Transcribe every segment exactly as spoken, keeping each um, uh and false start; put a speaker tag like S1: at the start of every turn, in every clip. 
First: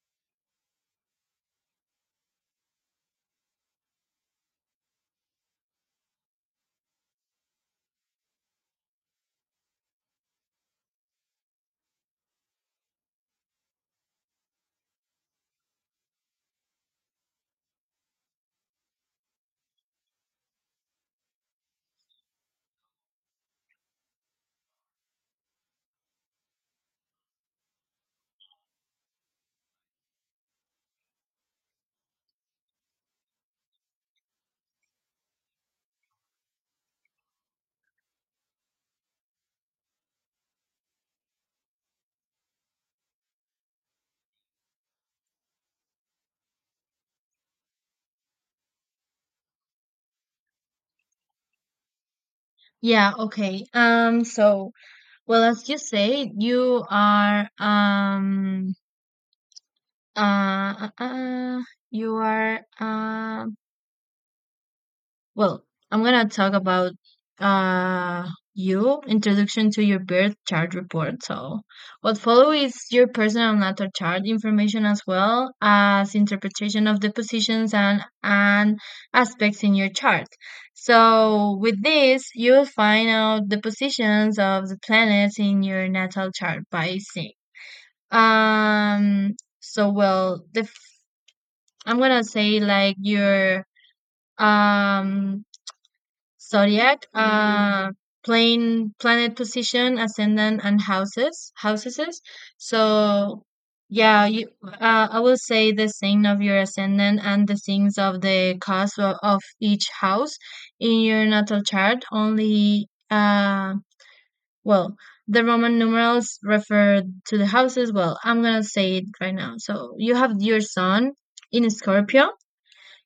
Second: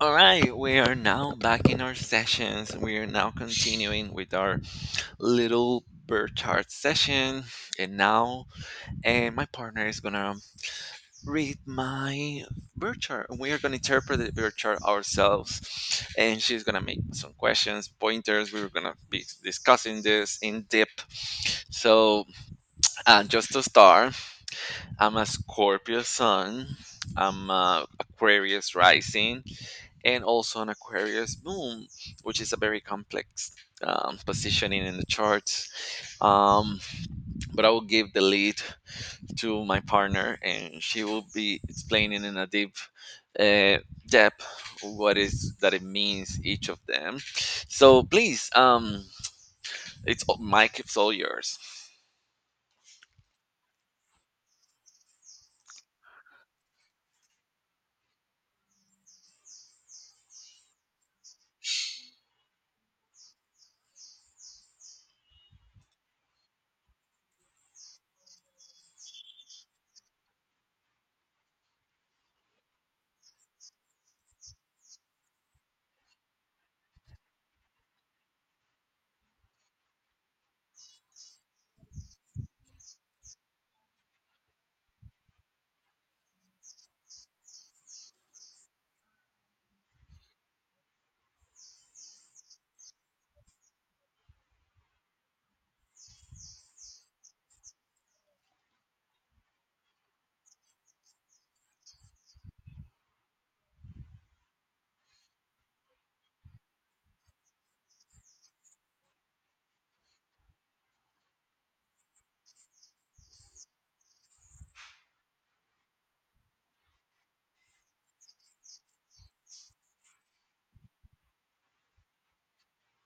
S1: All right, we are now back in our sessions. We are now continuing with our little bird chart session. And now and my partner is going to read my bird chart. We are going to interpret the bird chart ourselves. And she's going to make some questions, pointers. We are going to be discussing this in depth. So, uh, just to start, I'm a Scorpio sun. I'm a Aquarius rising, and also an Aquarius moon, which is a very complex um, positioning in the charts. Um, but I will give the lead to my partner, and she will be explaining in a deep uh, depth what is that it means each of them. So please, um, it's all- Mike. It's all yours.
S2: Yeah, okay. Um, so, well, as you say, you are um uh, uh uh, you are um Well, I'm gonna talk about uh you introduction to your birth chart report. So what follow is your personal natal chart information as well as interpretation of the positions and and aspects in your chart. So with this you'll find out the positions of the planets in your natal chart by seeing. Um so well the f- I'm gonna say like your um zodiac, uh, plane, planet position, ascendant, and houses, houses. So, yeah, you, uh, I will say the sign of your ascendant and the signs of the cause of, of each house in your natal chart. Only, uh, well, the Roman numerals refer to the houses. Well, I'm gonna say it right now. So you have your sun in Scorpio,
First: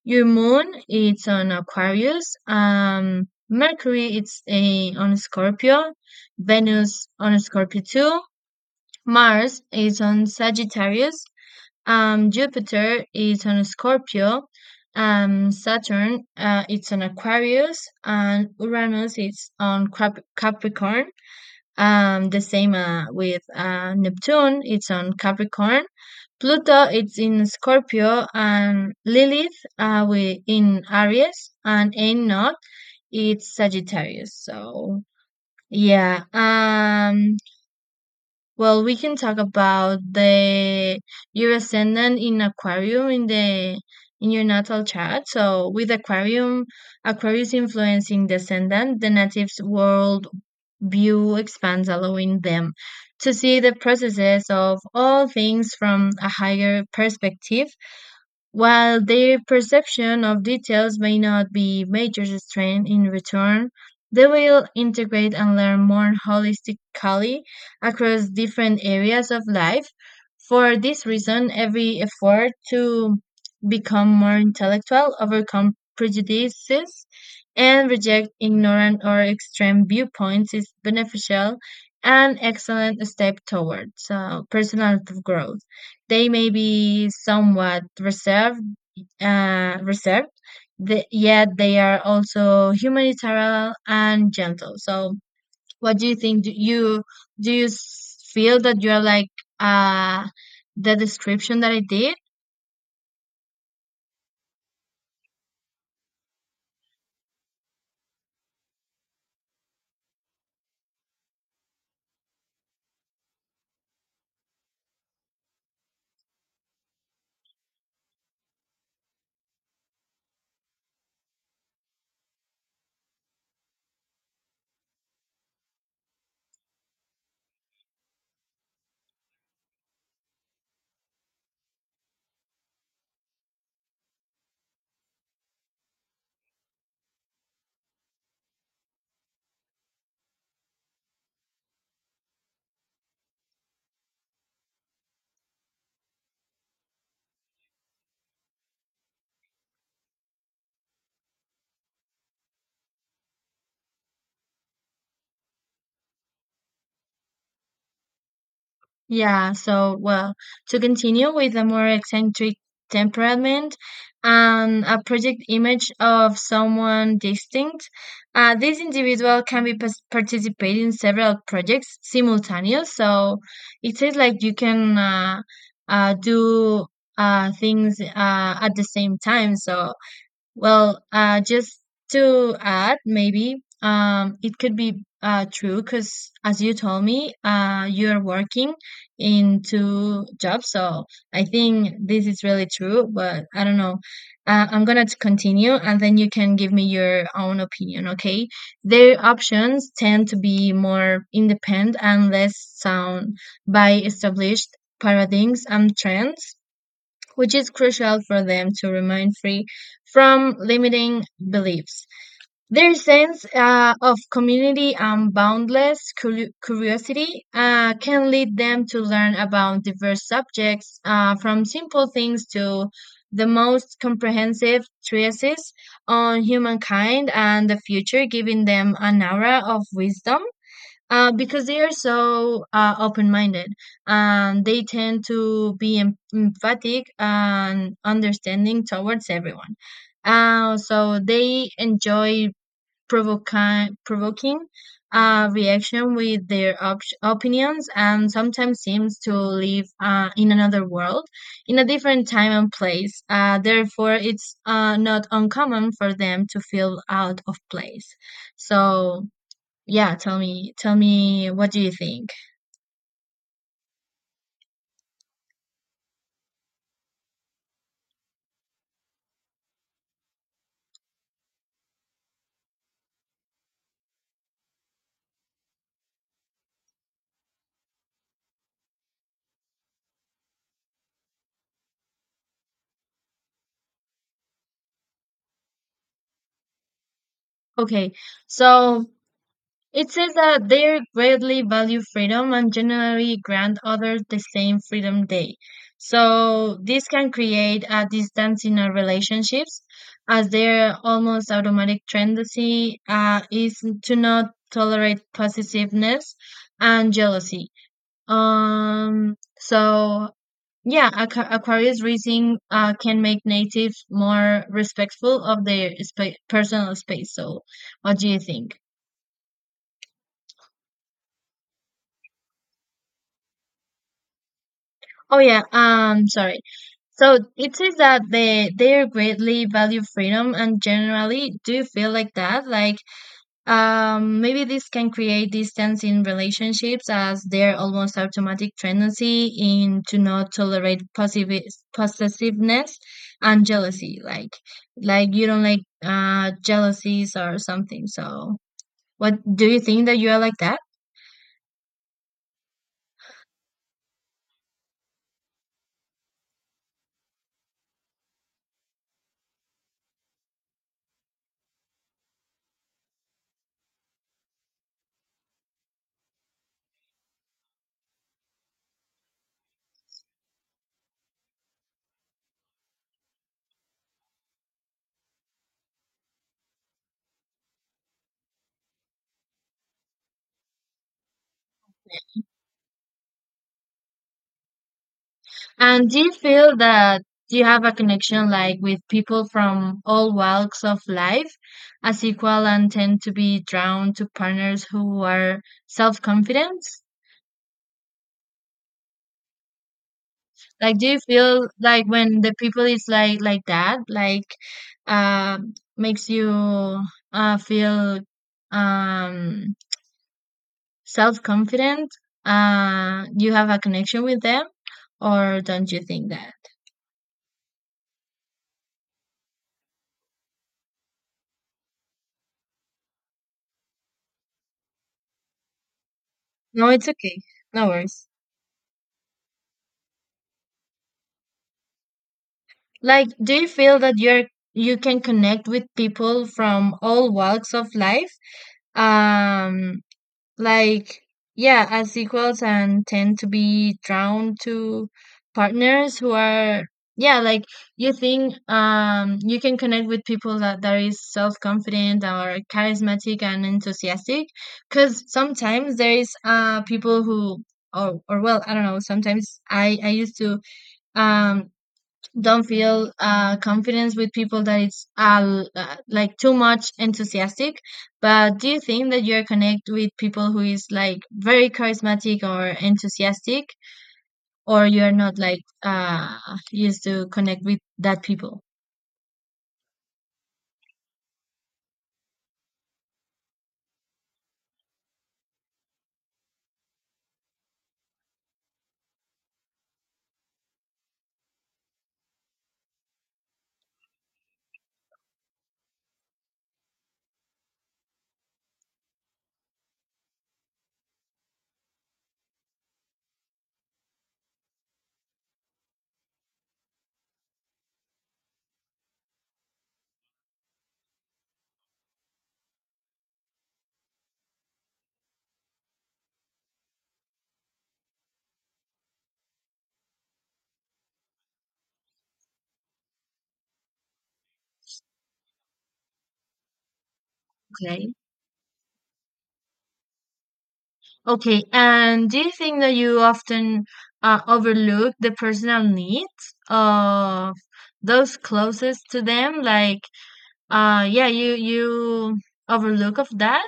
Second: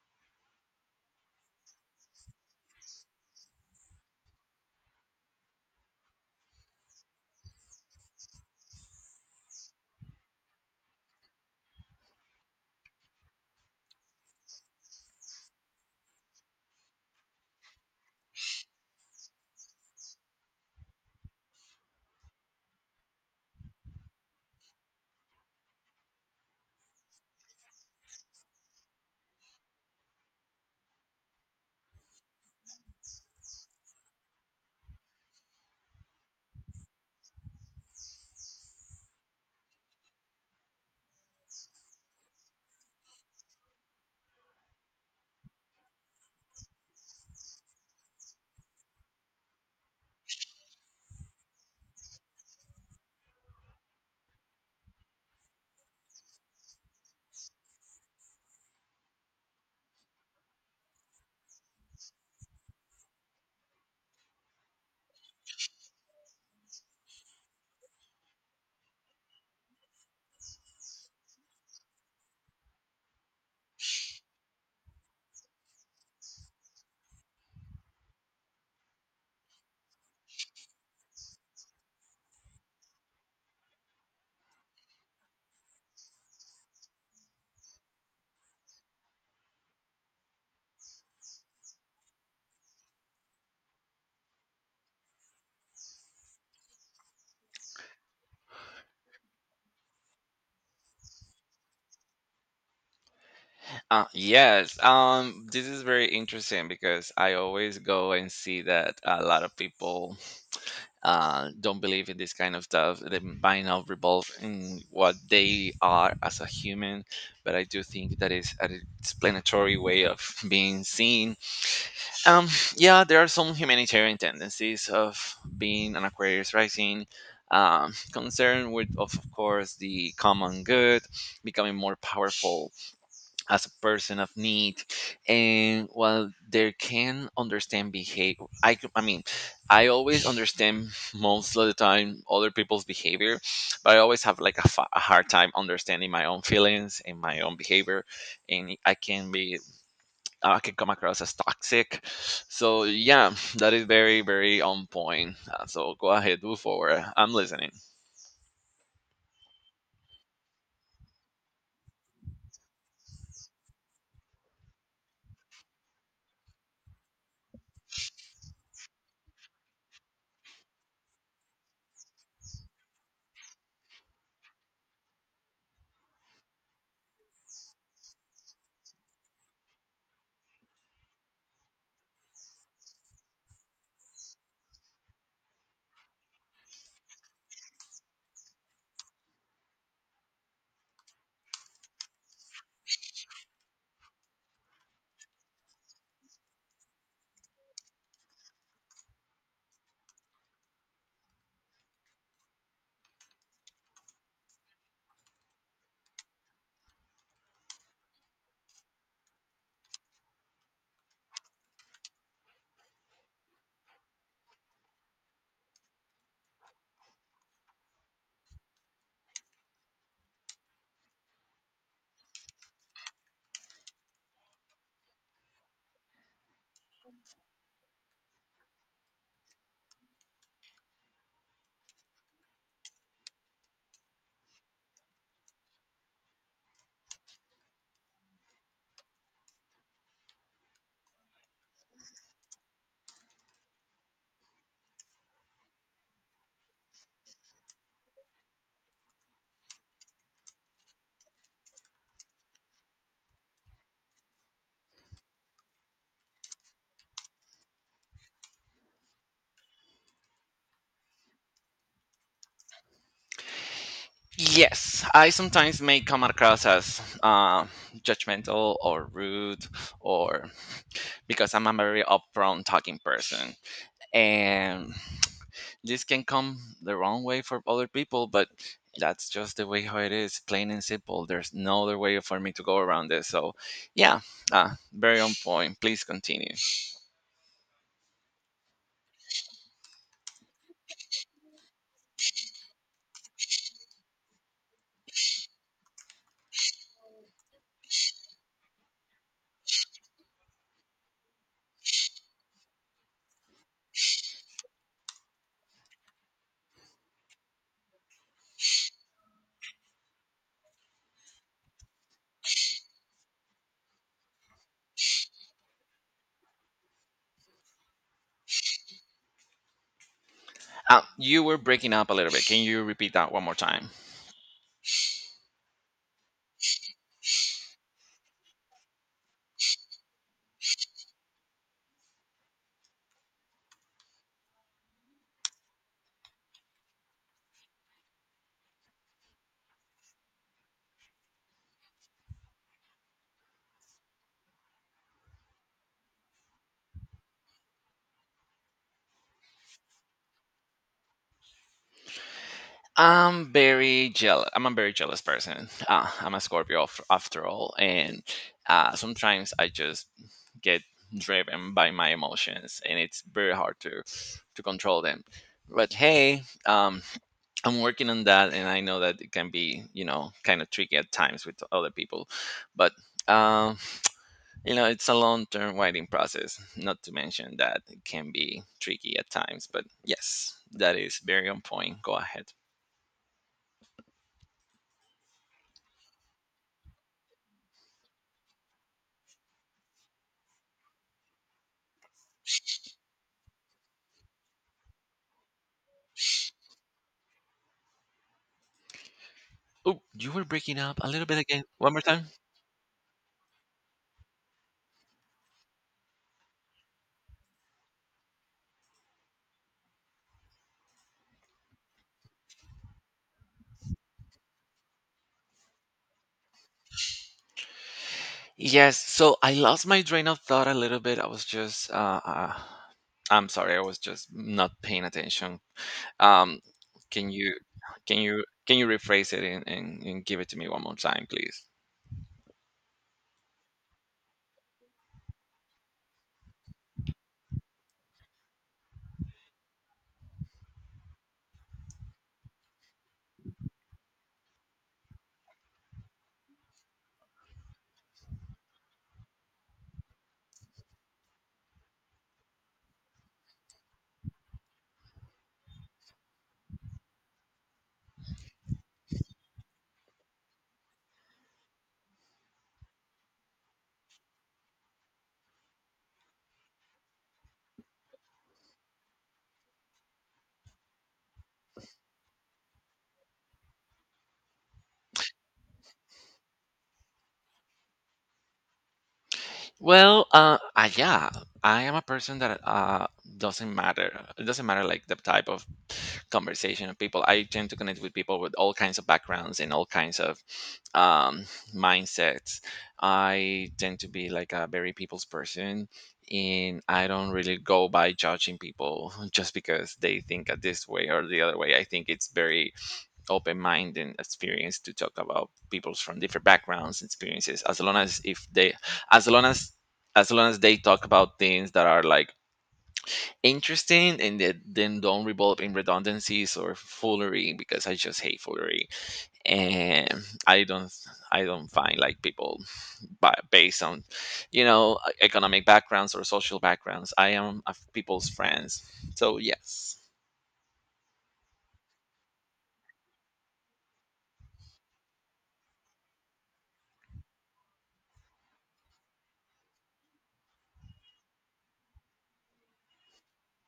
S2: your moon it's on Aquarius, um Mercury it's a, on Scorpio, Venus on Scorpio too, Mars is on Sagittarius, um Jupiter is on Scorpio, um Saturn uh, it's on Aquarius, and Uranus is on Cap- Capricorn. Um, the same uh, with uh, Neptune, it's on Capricorn. Pluto, it's in Scorpio, and Lilith, uh, we in Aries, and Enoch, it's Sagittarius. So yeah, um, well, we can talk about the your ascendant in Aquarium in the in your natal chart. So with Aquarium, Aquarius influencing descendant, the native's world view expands, allowing them to see the processes of all things from a higher perspective. While their perception of details may not be major strength in return, they will integrate and learn more holistically across different areas of life. For this reason, every effort to become more intellectual, overcome prejudices, and reject ignorant or extreme viewpoints is beneficial and excellent step towards uh, personal growth. They may be somewhat reserved uh, reserved, the, yet they are also humanitarian and gentle. So, what do you think? Do you do you s- feel that you are like uh, the description that I did?
S1: Uh, yes, um, this is very interesting because I always go and see that a lot of people uh, don't believe in this kind of stuff. They mind not revolve in what they are as a human, but I do think that is an explanatory way of being seen. Um, yeah, there are some humanitarian tendencies of being an Aquarius rising. Um, concern with, of of course, the common good, becoming more powerful as a person of need, and while they can understand behavior i c- I mean I always understand most of the time other people's behavior, but I always have like a, fa- a hard time understanding my own feelings and my own behavior, and I can be I can come across as toxic, so yeah, that is very very on point. Uh, so go ahead, move forward, I'm listening.
S2: Yeah, so well, to continue with a more eccentric temperament and a project image of someone distinct, uh, this individual can be pas- participate in several projects simultaneous. So it says like you can uh, uh, do uh, things uh, at the same time. So well, uh, just to add, maybe um, it could be uh, true because, as you told me, uh, you are working in two jobs. So I think this is really true, but I don't know. Uh, I'm gonna t- continue and then you can give me your own opinion, okay? Their options tend to be more independent and less sound by established paradigms and trends, which is crucial for them to remain free from limiting beliefs. Their sense uh, of community and boundless curi- curiosity uh, can lead them to learn about diverse subjects, uh, from simple things to the most comprehensive treatises on humankind and the future, giving them an aura of wisdom uh, because they are so uh, open-minded, and they tend to be em- emphatic and understanding towards everyone. Uh, so they enjoy provoking, provoking uh, reaction with their op- opinions, and sometimes seems to live uh, in another world, in a different time and place. Uh, therefore, it's uh, not uncommon for them to feel out of place. So. Yeah, tell me, tell me, what do you think?
S1: Yes, I sometimes may come across as uh, judgmental or rude, or because I'm a very upfront talking person, and this can come the wrong way for other people. But that's just the way how it is, plain and simple. There's no other way for me to go around this. So, yeah, uh, very on point. Please continue.
S2: Okay, so it says that they greatly value freedom and generally grant others the same freedom they. So this can create a distance in our relationships, as their almost automatic tendency uh, is to not tolerate possessiveness and jealousy. Um, so yeah, aqua- Aquarius raising uh, can make natives more respectful of their spa- personal space. So, what do you think?
S1: Uh, you were breaking up a little bit. Can you repeat that one more time?
S2: Oh yeah, um, sorry. So it says that they they greatly value freedom and generally do feel like that. Like, um, maybe this can create distance in relationships as their almost automatic tendency in to not tolerate possi- possessiveness and jealousy. Like, like you don't like uh jealousies or something. So, what do you think that you are like that?
S1: I'm very jealous. I'm a very jealous person. Uh, I'm a Scorpio af- after all, and uh, sometimes I just get driven by my emotions, and it's very hard to to control them. But hey, um, I'm working on that, and I know that it can be, you know, kind of tricky at times with other people. But um, you know, it's a long-term writing process. Not to mention that it can be tricky at times. But yes, that is very on point. Go ahead.
S2: And do you feel that you have a connection like with people from all walks of life as equal and tend to be drawn to partners who are self-confident?
S1: Oh, you were breaking up
S2: Like,
S1: a
S2: do you
S1: little bit again.
S2: feel
S1: One more
S2: like
S1: time.
S2: when the people is like like that, like, um, makes you uh feel um self confident? Uh, you have a connection with them, or don't you think that?
S1: Yes. So I lost my train of thought a little bit. I was just, uh, uh, I'm sorry. I was just not paying attention. Um,
S2: No, it's
S1: can
S2: okay.
S1: you,
S2: No
S1: can
S2: worries.
S1: you, can you rephrase it and, and, and give it to me one more time, please?
S2: Like, do you feel that you're you can connect with people from all walks of life? Um, like yeah, as equals and tend to be drawn to partners who are yeah like you think um you can connect with people that that is self-confident or charismatic and enthusiastic, because sometimes there is uh people who or, or well I don't know, sometimes i i used to um don't feel uh, confidence with people that it's uh, uh, like too much enthusiastic, but do you think that you're connect with people who is like very charismatic or enthusiastic, or you're not like uh, used to connect with that people?
S1: Well, uh, uh, yeah, I am a person that uh, doesn't matter. It doesn't matter like the type of conversation of people. I tend to connect with people with all kinds of backgrounds and all kinds of um, mindsets. I tend to be like a very people's person, and I don't really go by judging people just because they think a this way or the other way. I think it's very open mind and experience to talk about people from different backgrounds experiences as long as if they as long as as long as they talk about things that are like interesting and that then don't revolve in redundancies or foolery, because I just hate foolery, and i don't I don't find like people ba- based on, you know, e-, economic backgrounds or social backgrounds. I am of
S2: Okay,
S1: people's friends, so yes.
S2: okay, and do you think that you often uh, overlook the personal needs of those closest to them, like uh yeah you you overlook of that?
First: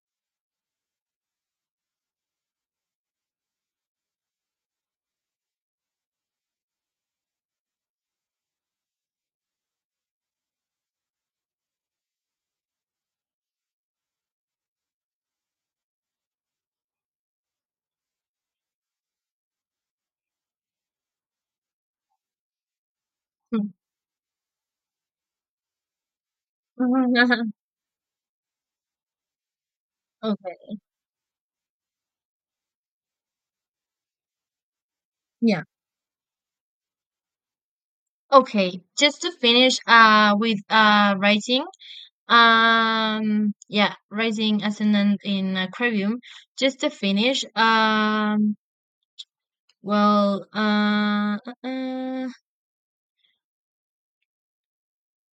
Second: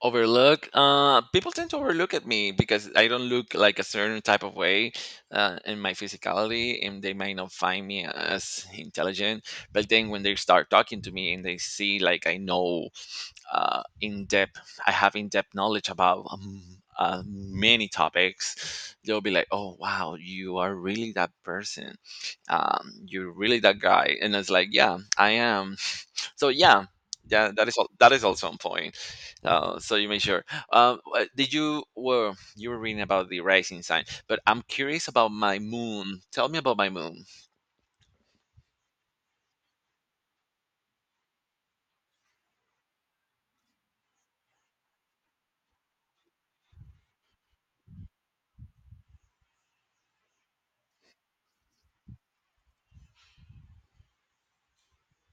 S1: Overlook. Uh, people tend to overlook at me because I don't look like a certain type of way uh, in my physicality, and they might not find me as intelligent. But then when they start talking to me and they see like I know uh, in depth, I have in depth knowledge about um, uh, many topics, they'll be like, "Oh wow, you are really that person. Um, you're really that guy." And it's like, "Yeah, I am." So yeah, yeah, that is al- that is also a point. Oh, so you made sure.
S2: Okay.
S1: Um, uh, did you well? You were reading about the rising sign, but I'm curious about my
S2: Yeah.
S1: moon. Tell me about my moon.
S2: Okay. Just to finish uh with uh writing. Um yeah, writing as in an in aquarium. Just to finish, um well uh, uh uh,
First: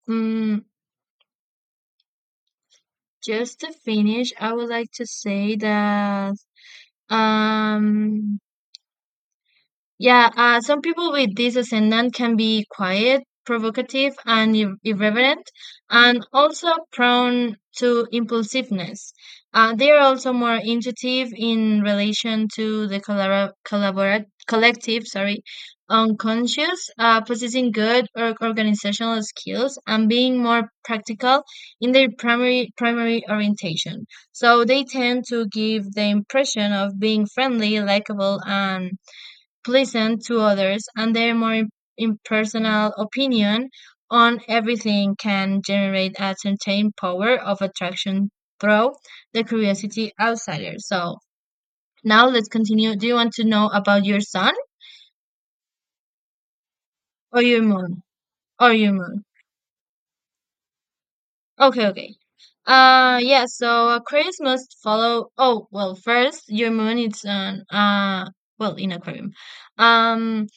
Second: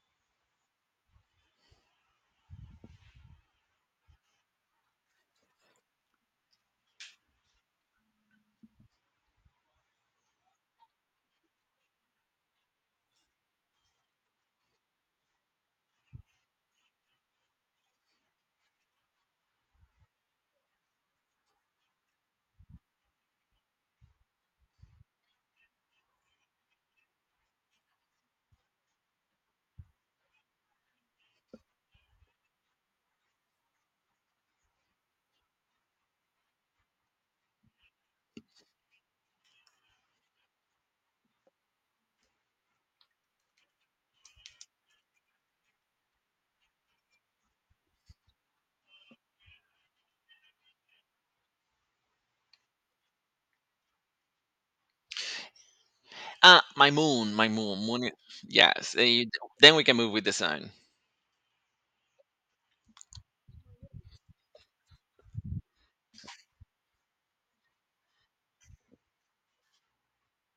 S2: mm, just to finish I would like to say that um yeah, uh, some people with this ascendant can be quiet, provocative, and ir- irreverent, and also prone to impulsiveness. Uh, they are also more intuitive in relation to the collabora- collabora- collective, sorry, unconscious, uh, possessing good or organizational skills, and being more practical in their primary primary orientation. So they tend to give the impression of being friendly, likable, and pleasant to others, and their more im- impersonal opinion on everything can generate a certain power of attraction through the curiosity outsider. So now let's continue. Do you want to know about your sun
S1: Ah, my moon,
S2: or
S1: my
S2: your
S1: moon, moon.
S2: moon?
S1: i-
S2: Or your
S1: Yes, and
S2: moon?
S1: you, then we can move with the sun.
S2: Okay, okay. Uh yeah, so uh, Aquarius must follow oh well first your moon is an uh well in Aquarium. Um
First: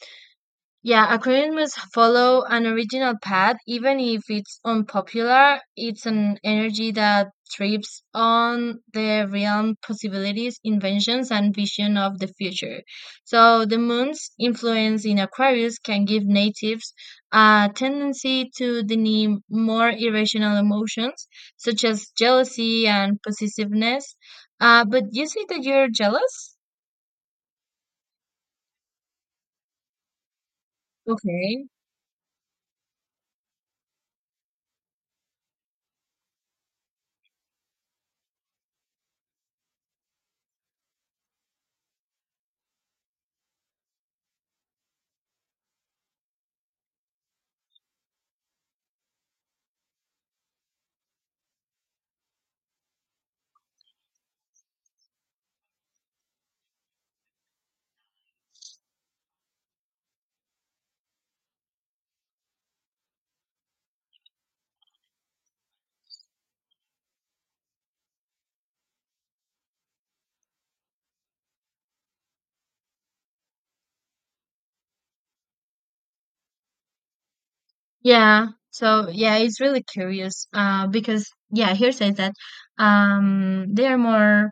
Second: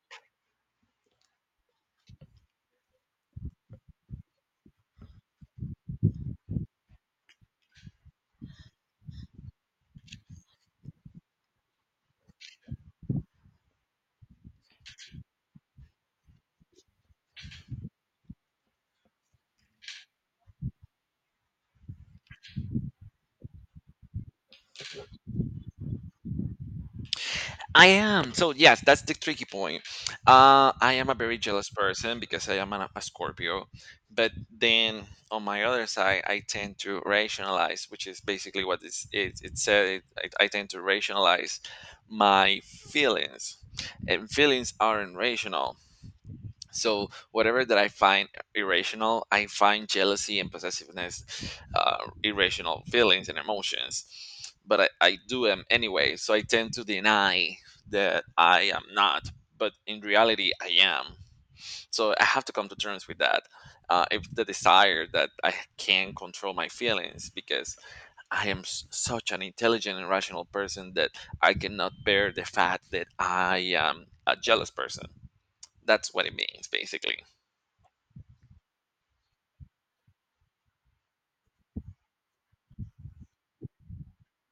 S2: Yeah, Aquarius must follow an original path, even if it's unpopular. It's an energy that trips on the realm possibilities, inventions, and vision of the future. So the moon's influence in Aquarius can give natives a tendency to deny more irrational emotions, such as jealousy and possessiveness. Uh, but you say that you're jealous?
S1: I am. So yes, that's the tricky point. Uh, I am a very
S2: Okay.
S1: jealous person because I am an, a Scorpio, but then on my other side, I tend to rationalize, which is basically what it's, it it said. It, I, I tend to rationalize my feelings, and feelings aren't rational. So whatever that I find irrational, I find jealousy and possessiveness uh, irrational feelings and emotions, but I, I do them anyway. So I tend to deny that I am not, but in reality, I am. So I have to come to terms with that. Uh, if the desire that I can control my feelings because I am s- such an intelligent and rational person that I cannot bear the fact that I am a jealous person. That's what it means, basically.
S2: Yeah. So yeah, it's really curious. Uh, because yeah, here says that um they are more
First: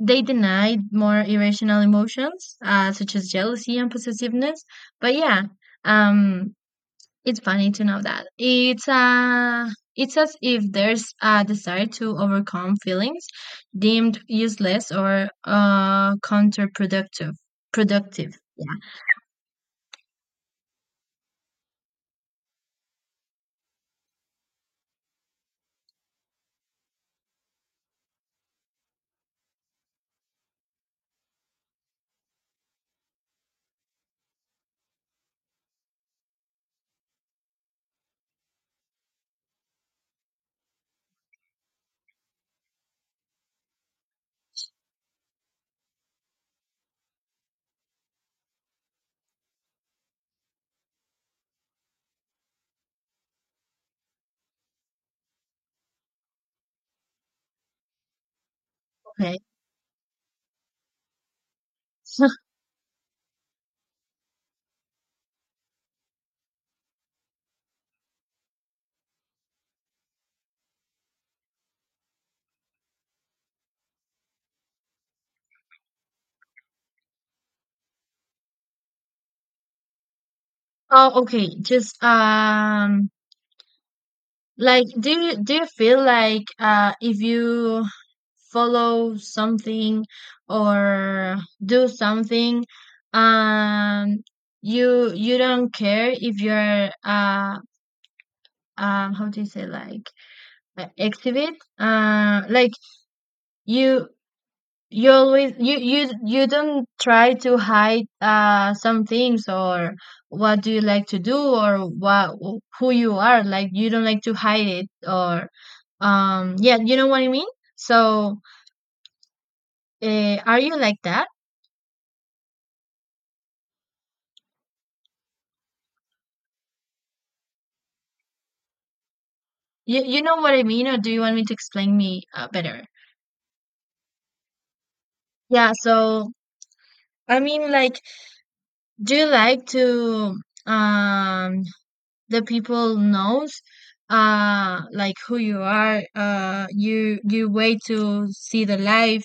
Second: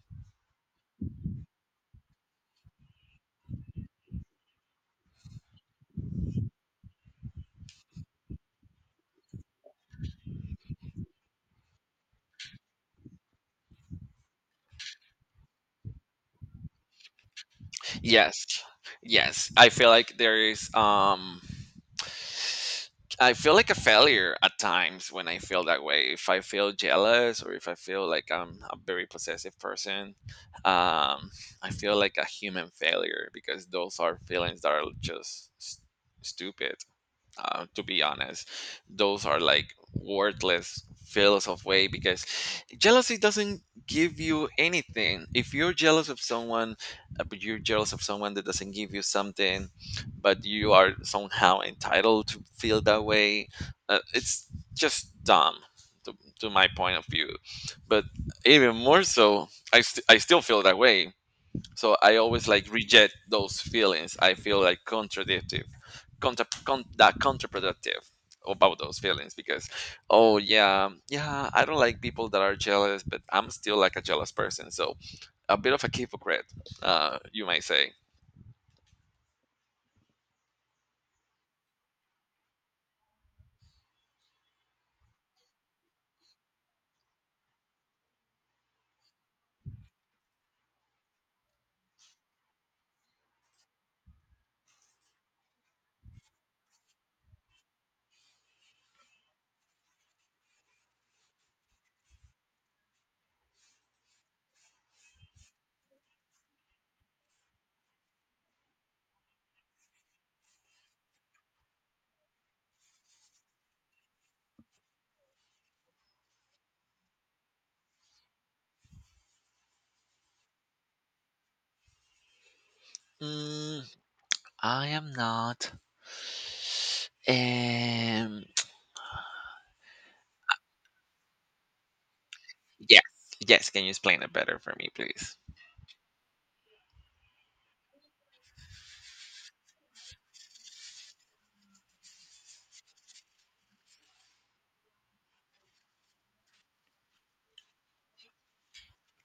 S2: they deny more irrational emotions, uh, such as jealousy and possessiveness. But yeah, um, it's funny to know that it's uh it's as if there's a desire to overcome feelings deemed useless or uh counterproductive. Productive.
S1: Yes.
S2: Yeah.
S1: Yes. I feel like there is um I feel like a failure at times when I feel that way. If I feel jealous or if I feel like I'm a very possessive person, um, I feel like a human failure because those are feelings that are just s- stupid, uh, to be honest. Those are like worthless feels of way, because jealousy doesn't give you anything if you're jealous of someone, uh, but you're jealous of someone that doesn't give you something, but you are somehow entitled to feel that way. Uh, it's just dumb, to, to my point of view. But even more
S2: Okay.
S1: so i, st- I still feel that way, so I always like reject those feelings. I feel like contradictive contra, con, that counterproductive about those feelings, because oh yeah yeah, I don't like people that are jealous, but I'm still like a jealous person, so a bit of a hypocrite, uh you might say.
S2: Oh, okay. Just um, like do you do you feel like uh, if you follow something or do something, um, you you don't care if you're uh um how do you say, like, uh, exhibit uh like you you always you you you don't try to hide uh some things or what do you like to do or what who you are, like you don't like to hide it or um yeah you know what I mean, so uh, are you like that?
S1: mm, I am not um
S2: you you know what I mean or do you want me to explain me uh, better?
S1: yes, yes, can you explain it better for me please?
S2: Yeah, so I mean like do you like to um the people knows uh like who you are, uh you you wait to see the life,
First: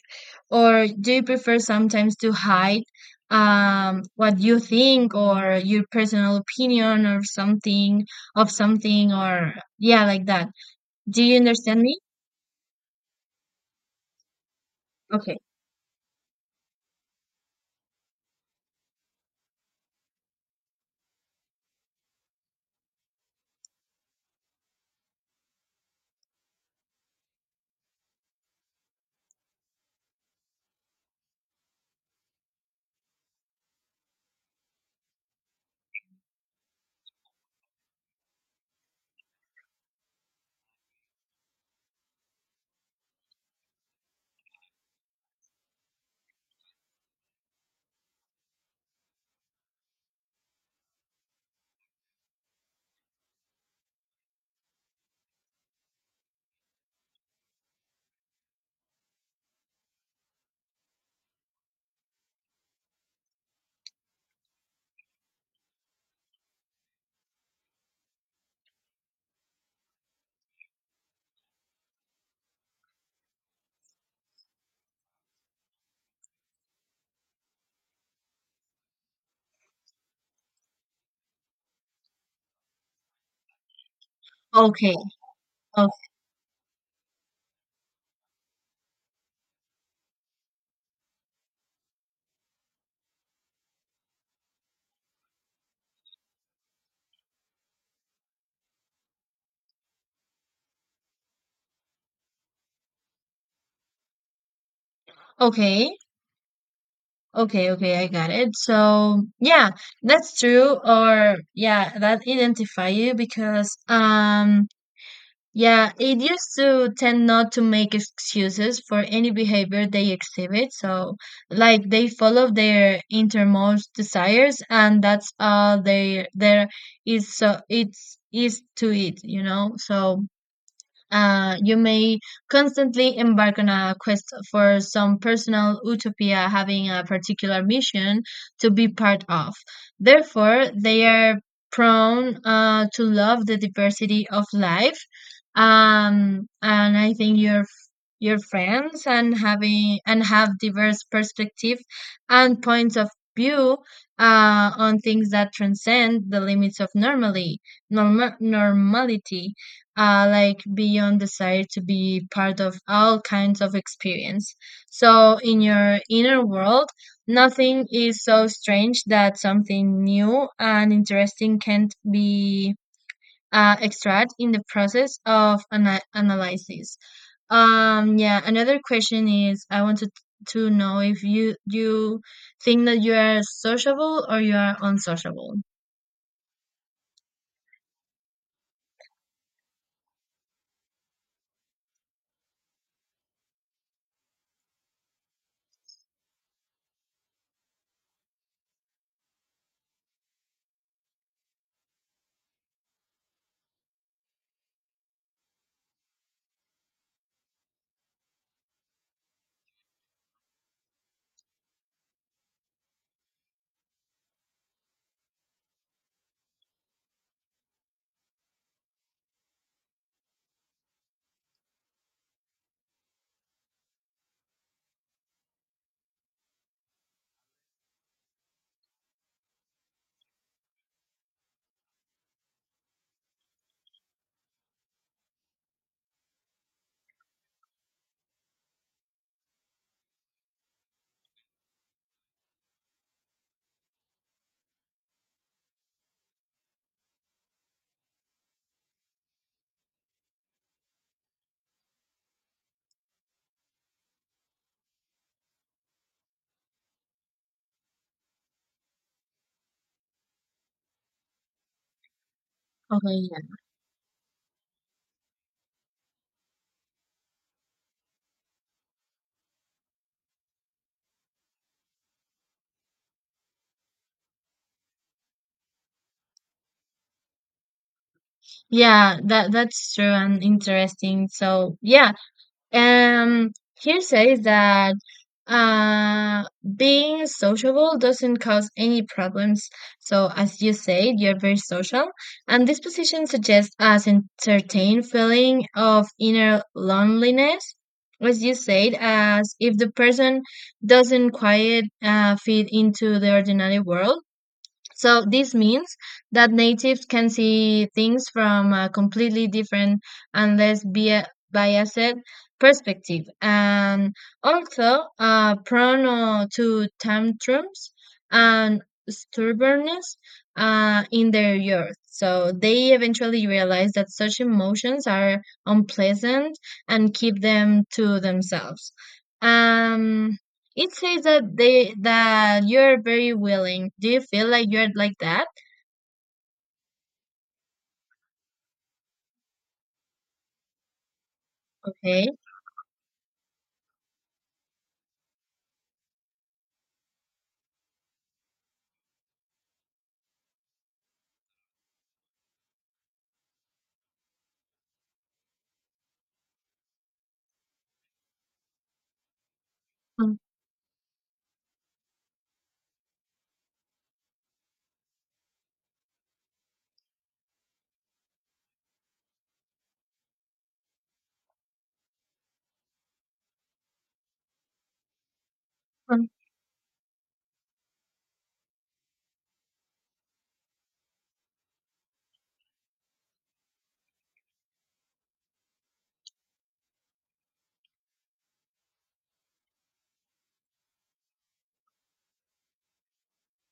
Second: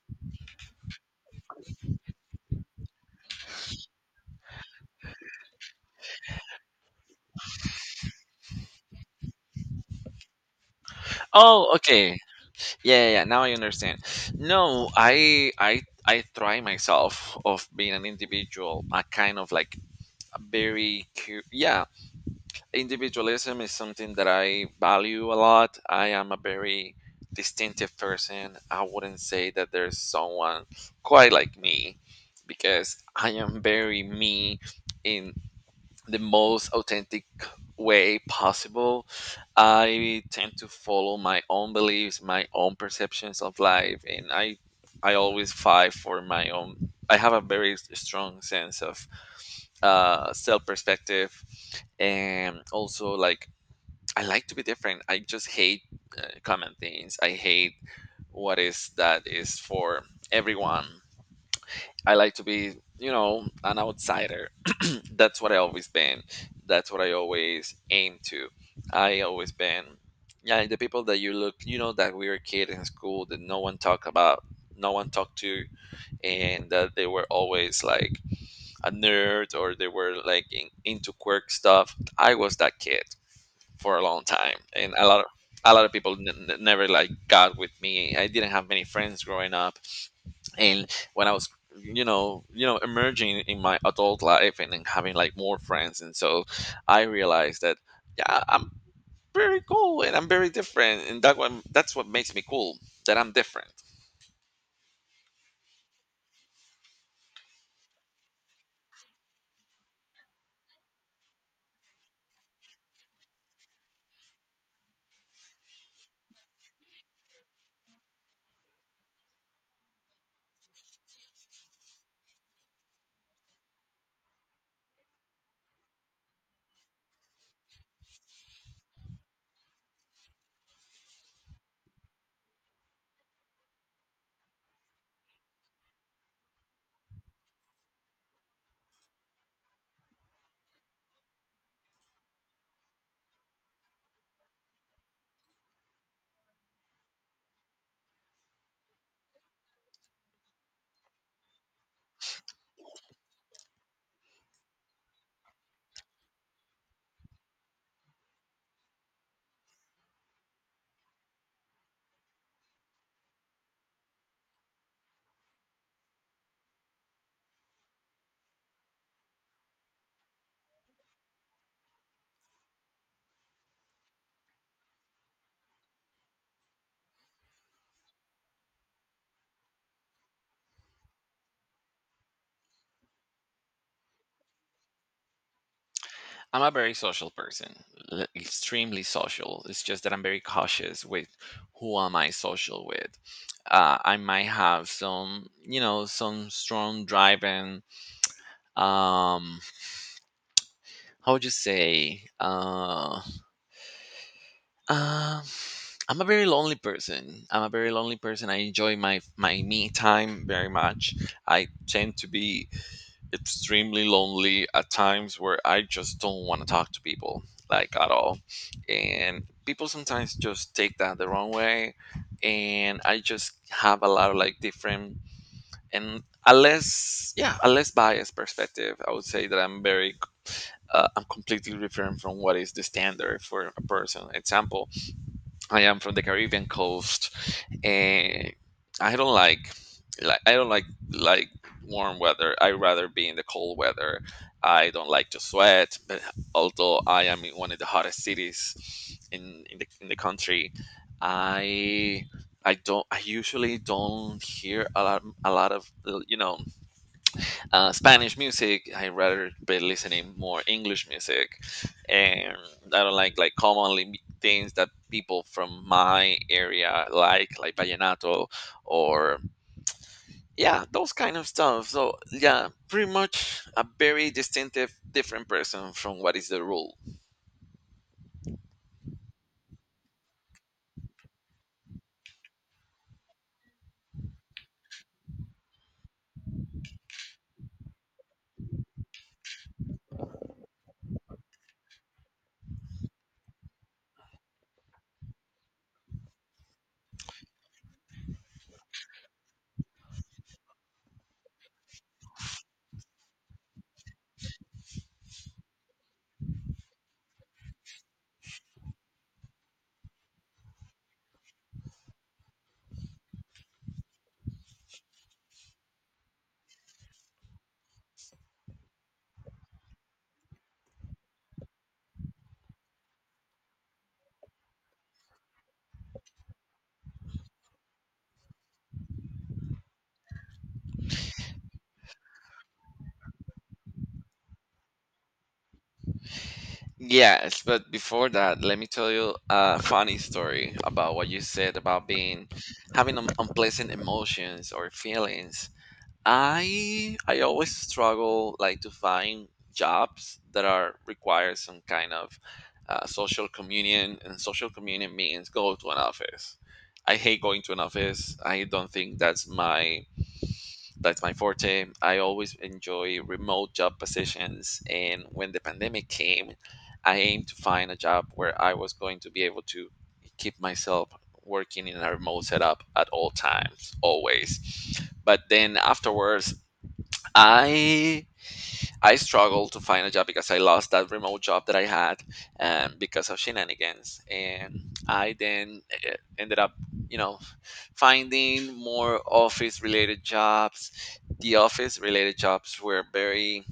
S2: or do you prefer sometimes to hide um what you think or your personal opinion or something of something or yeah like that? Do you
S1: Oh
S2: understand me?
S1: okay, yeah yeah yeah, now I understand. No,
S2: okay
S1: i i i try myself of being an individual, a kind of like a very cu- yeah, individualism is something that I value a lot. I am a very distinctive person. I wouldn't say that there's someone quite like me, because I am very me in the most authentic way possible. I tend to follow my own beliefs, my own perceptions of life, and I I always fight for my own. I have a very s- strong sense of uh, self perspective, and also like I like to be different. I just hate uh, common things. I hate what is that is for everyone. I like to be, you know, an outsider. That's what I always been. That's what I always aim to. I always been, yeah, the people that you look, you know, that we were kid in school that no one talked about, no one talked to, and that they were always like a nerd or they were like in, into quirk stuff. I was that kid for a long time, and
S2: okay.
S1: a lot of a lot
S2: Oh,
S1: of people n- n- never like got with me. I didn't have many friends growing up, and when I was you know you know emerging in my adult life, and then having like more friends and so I realized that yeah, I'm very cool and I'm very different, and that one that's what makes me cool, that I'm different.
S2: okay. okay Okay, I got it. So yeah, that's true or yeah that identify you because um yeah, it used to tend not to make excuses for any behavior they exhibit. So, like they follow their innermost desires, and that's all they there is. So it's is to it, you know. So uh, you may constantly embark on a quest for some personal utopia, having a particular mission to be part of. Therefore, they are prone uh, to love the diversity of life. Um, and I think your your friends and having and have diverse perspective and points of view uh, on things that transcend the limits of normally norma- normality, uh, like beyond desire to be part of all kinds of experience. So in your inner world, nothing is so strange that something new and interesting can't be uh, extracted in the process of ana- analysis. Um, yeah, another question is I wanted to know if you you think that you are sociable or you are unsociable.
S1: I'm a very social person, l- extremely social. It's just that I'm very cautious with who am I social with. uh, I might have some, you know, some strong driving um how would you say uh Um, I'm a very lonely person. I'm a very lonely person. I enjoy my my me time very much. I tend to be extremely lonely at times where I just don't want to talk to people like at all. And people sometimes just take that the wrong way, and I just have a lot of like different and a less, yeah, a less biased perspective. I would say that I'm very uh, I'm completely different from what is the standard for a person. Example, I am from the Caribbean coast, and I don't like like I don't like like warm weather. I rather be in the cold weather. I don't like to sweat, but although I am in one of the hottest cities in in the in the country, I I don't I usually don't hear a lot a lot of you know uh, Spanish music. I rather be listening more English music, and I don't
S2: Okay,
S1: like like
S2: yeah.
S1: commonly m- things that people from my area like, like vallenato or yeah, those kind of stuff. So yeah, pretty much a very distinctive, different person from what is the rule.
S2: Yeah, that that's true and interesting. So, yeah, um, here says that uh, being sociable doesn't cause any problems. So, as you said, you're very social, and this position suggests a certain feeling of inner loneliness. As you said, as if the person doesn't quite uh, fit into the ordinary world. So this means that natives can see things from a completely different and less bia- biased perspective, and also uh, prone uh, to tantrums and stubbornness uh, in their youth. So they eventually realize that such emotions are unpleasant and keep them to themselves. Um, it says that they that you're very willing. Do you feel like you're like that?
S1: Yes, but before that, let me tell you a funny story about what you said about
S2: Okay.
S1: being having un- unpleasant emotions or feelings. I I always struggle like to find jobs that are require some kind of uh, social communion, and social communion means go to an office. I hate going to an office. I don't think that's my that's my forte. I always enjoy remote job positions, and when the pandemic came, I aimed to find a job where I was going to be able to keep myself working in a remote setup at all times, always, but then
S2: Mm,
S1: afterwards I I struggled to find a job because I lost that remote job that I had, um, because of shenanigans, and I then eh, ended up, you know, finding more office-related jobs. The office-related jobs were very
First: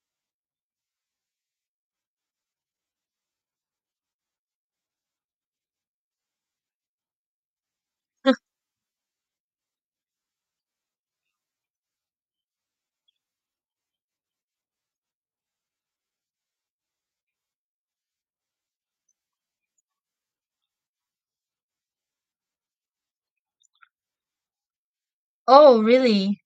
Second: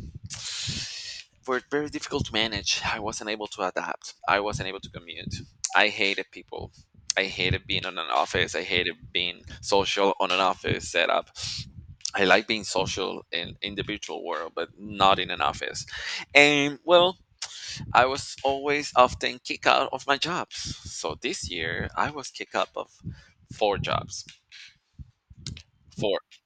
S1: were very difficult to manage. I wasn't able to adapt. I wasn't able to commute. I hated people. I hated being on an
S2: mm.
S1: office. I hated being social on an office setup. I like being social in in the virtual world, but not in an office. And well, I was always often kicked out of my jobs. So this year, I was kicked out of four jobs.
S2: Oh,
S1: Four.
S2: really?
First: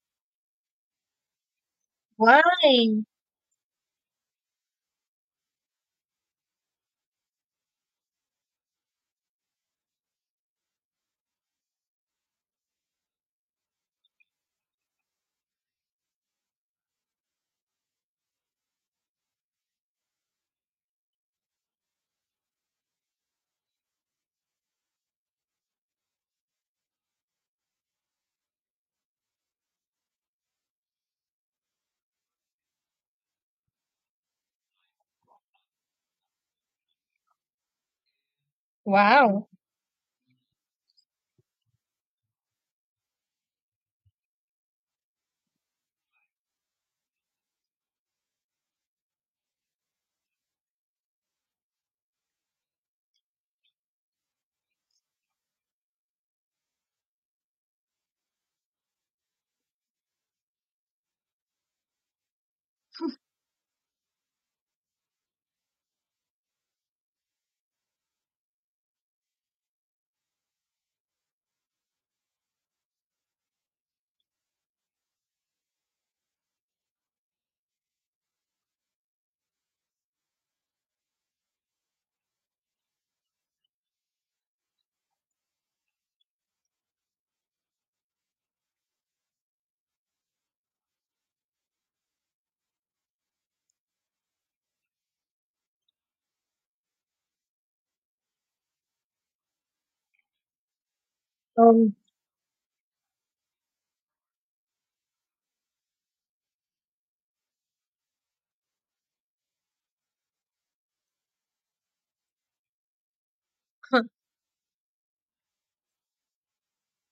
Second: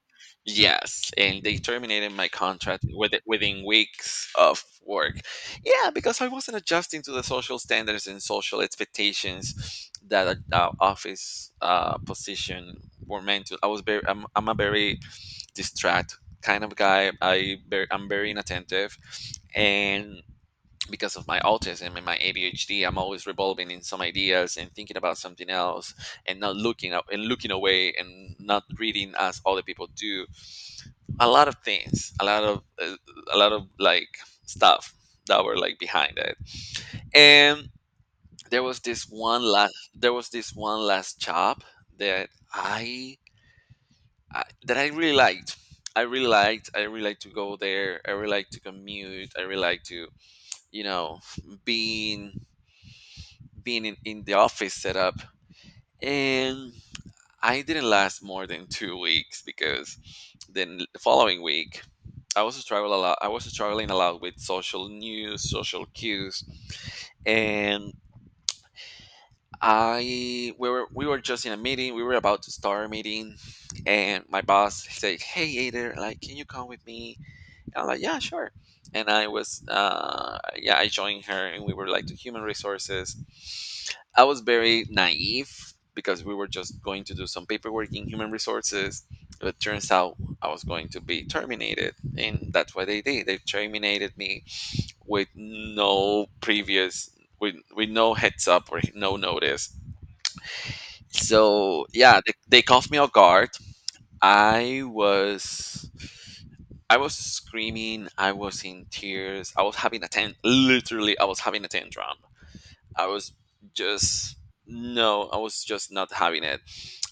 S1: Yes, and they terminated my
S2: Why?
S1: contract with within weeks of work. Yeah, because I wasn't adjusting to the social standards and social expectations that a, a office uh, position were meant to. I was very, I'm, I'm a very distract kind of guy. I very, I'm very inattentive, and because of my autism and my A D H D, I'm always revolving in some ideas and thinking about something else, and not looking up and looking away and not reading as other people do a lot of things a lot of uh, a lot of like stuff that were like behind it. And there was this one
S2: Wow.
S1: last there was this one last job that i, I that i really liked. i really liked I really like to go there. I really like to commute. I really like to, you know being being in, in the office setup, and I didn't last more than two weeks because then the following week I was struggle a lot. I was struggling a lot with social news, social cues, and I we were we were just in a meeting. We were about to start a meeting, and my boss said, "Hey, Ader, like, can you come with me?" And I'm like, "Yeah, sure." And I was, uh, yeah, I joined her, and we were like to human resources. I was very naive because we were just going to do some paperwork in human resources. But it turns out I was going to be terminated, and that's what they did. They terminated me with no previous with with no heads up or no notice. So
S2: Oh,
S1: yeah, they, they caught me off guard. I was i was screaming, I was in tears, I was having a tan literally i was having a tantrum. I was
S2: of
S1: just, no, I was just not having it.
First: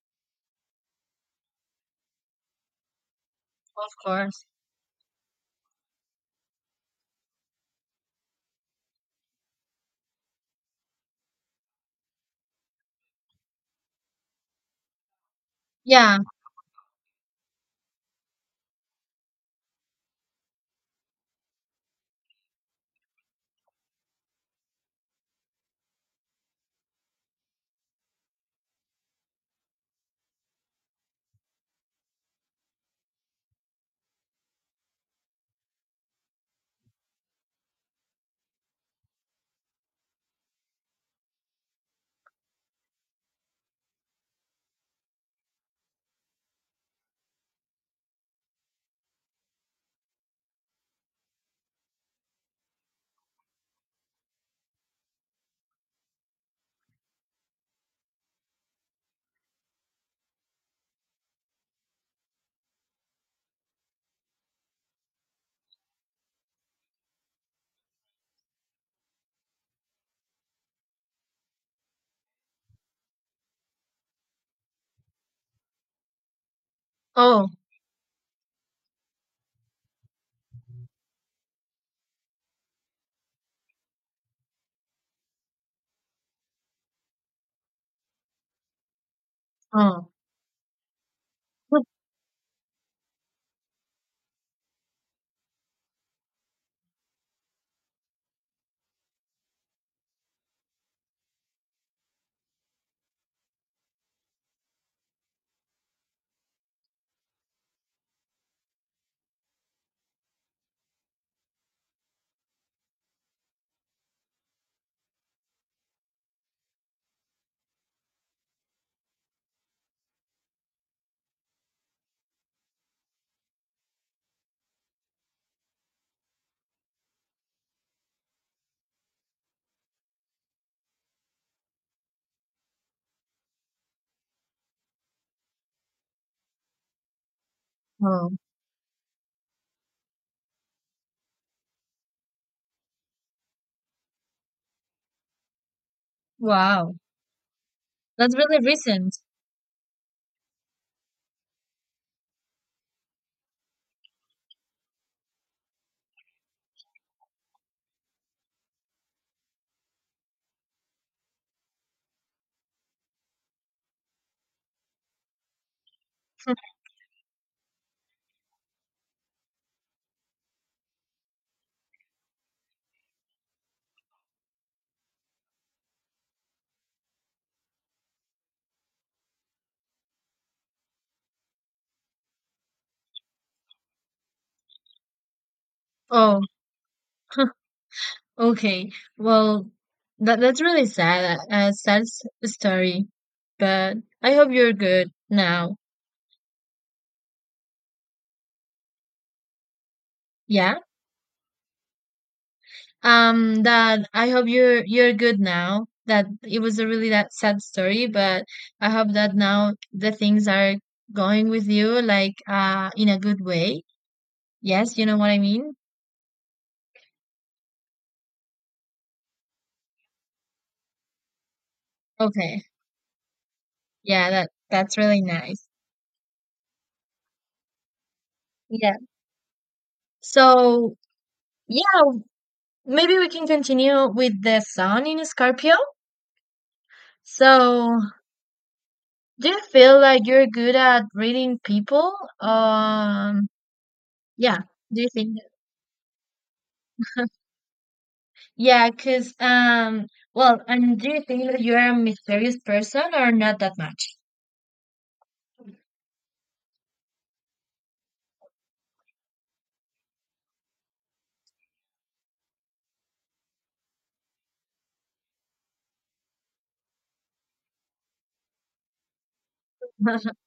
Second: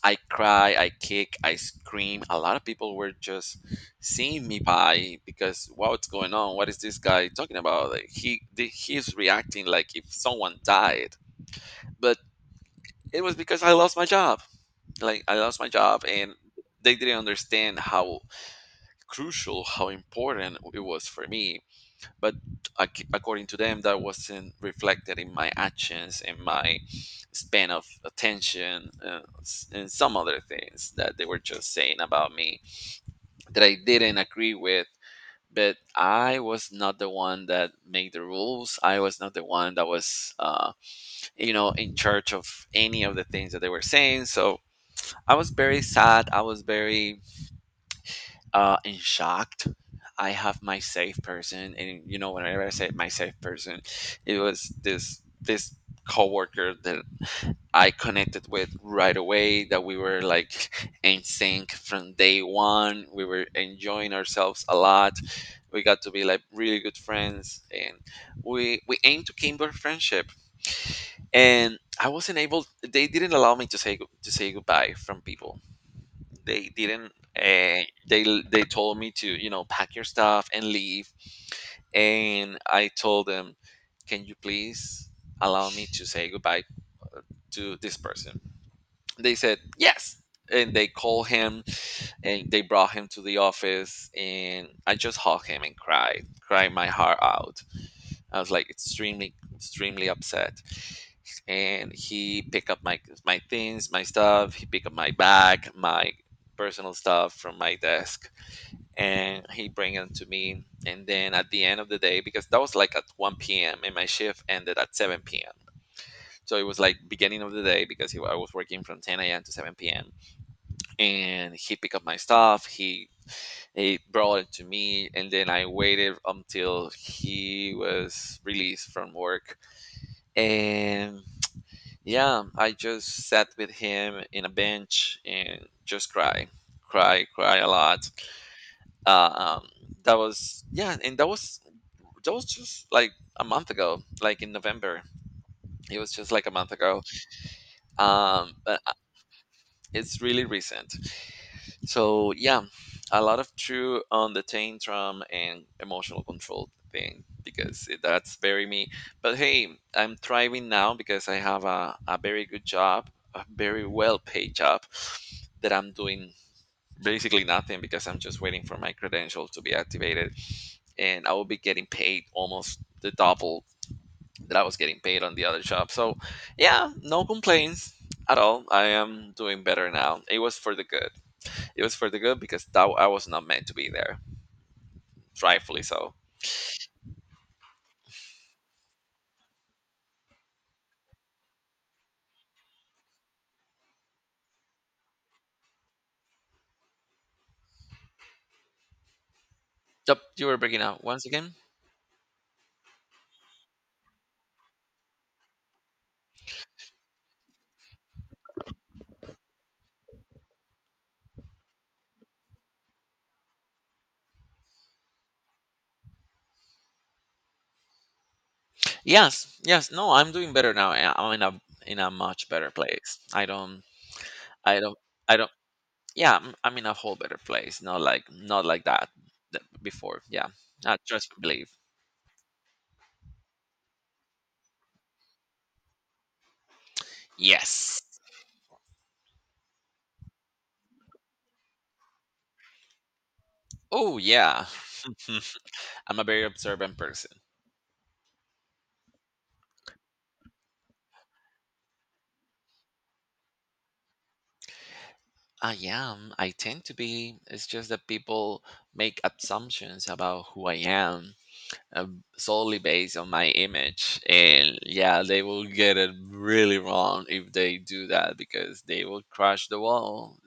S1: I cry, I kick, I scream. A lot of people were just
S2: course.
S1: seeing me by, because what's going on? What is this guy talking about? Like, he the- he's reacting like if someone died. But it was because I lost my job. Like I lost my job,
S2: Yeah.
S1: and they didn't understand how crucial, how important it was for me, but ac- according to them that wasn't reflected in my actions, in my span of attention, uh, s- and some other things that they were just saying about me that I didn't agree with. But I was not the one that made the rules. I was not the one that was uh, you know in charge of any of the things that they were saying. So I was very sad, I was very, uh, and shocked. I have my safe person, and you know, whenever I say my safe person, it was this this coworker that I connected with right away. That we were like in sync from day one. We were enjoying ourselves a lot. We got to be like really good friends, and we we aimed to kindle friendship. And I wasn't able; they didn't allow me to say to say goodbye from people. they didn't
S2: Oh.
S1: uh, they they told me to you know pack your stuff and leave. And I told them, can you please allow me to say goodbye to this person? They said
S2: Oh.
S1: yes, and they called him, and they brought him to the office, and I just hugged him and cried cried my heart out. I was like extremely, extremely upset. And he picked up my my things, my stuff. He picked up my bag, my personal stuff from my desk, and he bring them to me. And then at the end of the day, because that was like at one p m and my shift ended at seven p m, so it was like beginning of the day, because he, I was working from ten a m to seven p m, and he picked up my stuff, he he brought it to me. And then I waited until he was released from work, and yeah, I just sat with him in a bench and just cry, cry, cry a lot.
S2: Oh.
S1: uh, um, that was, yeah, and that was that was just like a month ago, like in November. It was just like a month
S2: Wow.
S1: ago,
S2: That's
S1: um
S2: really
S1: but uh,
S2: recent.
S1: it's really recent. So yeah, a lot of true on the tantrum and emotional control thing, because it- that's very me. But hey, I'm thriving now because I have a, a very good job, a very well paid job that I'm doing basically nothing, because I'm just waiting for my credential to be activated, and I will be getting paid almost the double that I was getting paid on the other job. So, yeah, no complaints at all. I am doing better now. It was for the good. It was for the good, because that I was not meant to be there, rightfully so.
S2: Oh. Okay. Well, that that's really sad. A sad s- story. But I hope you're good now.
S1: Yep, you were
S2: Yeah.
S1: breaking out once again.
S2: Um, that I hope you're you're good now. That it was a really that sad story, but I hope that now the things are going with you like uh in a good way. Yes, you know what I mean?
S1: Yes, yes. No, I'm doing better now. I- I'm in a in a much
S2: Okay.
S1: better place. I don't,
S2: Yeah, that
S1: I
S2: that's
S1: don't,
S2: really
S1: I don't.
S2: nice.
S1: Yeah, I'm, I'm in a whole better place. Not like not like
S2: Yeah.
S1: that th- before. Yeah,
S2: So,
S1: I trust and believe.
S2: yeah, maybe we can continue with the sun in Scorpio. So,
S1: Yes.
S2: do you feel like you're good at reading people? Um,
S1: Oh
S2: yeah.
S1: yeah.
S2: Do you think.
S1: I'm a very observant person.
S2: Yeah, cause um well, and do you think that you're a mysterious person or not that much?
S1: I am. I tend to be. It's just that people make assumptions about who I am, uh, solely based on my image. And yeah, they will get it really wrong if they do that because they will crash the wall.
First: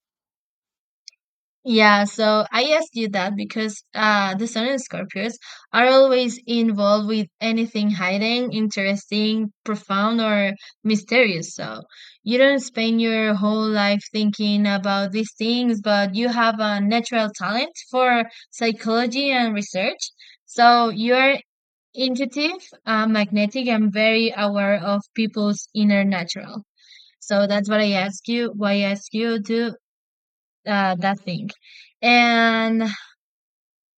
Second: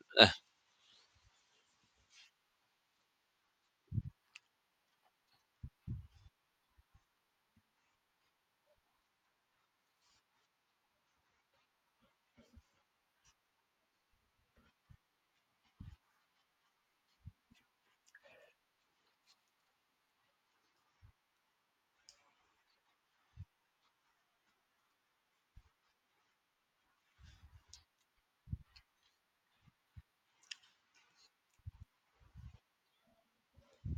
S2: Yeah, so I asked you that because uh, the Sun and Scorpios are always involved with anything hiding, interesting, profound, or mysterious. So you don't spend your whole life thinking about these things, but you have a natural talent for psychology and research. So you're intuitive, uh, magnetic, and very aware of people's inner natural. So that's what I ask you. Why I ask you to uh, that thing. And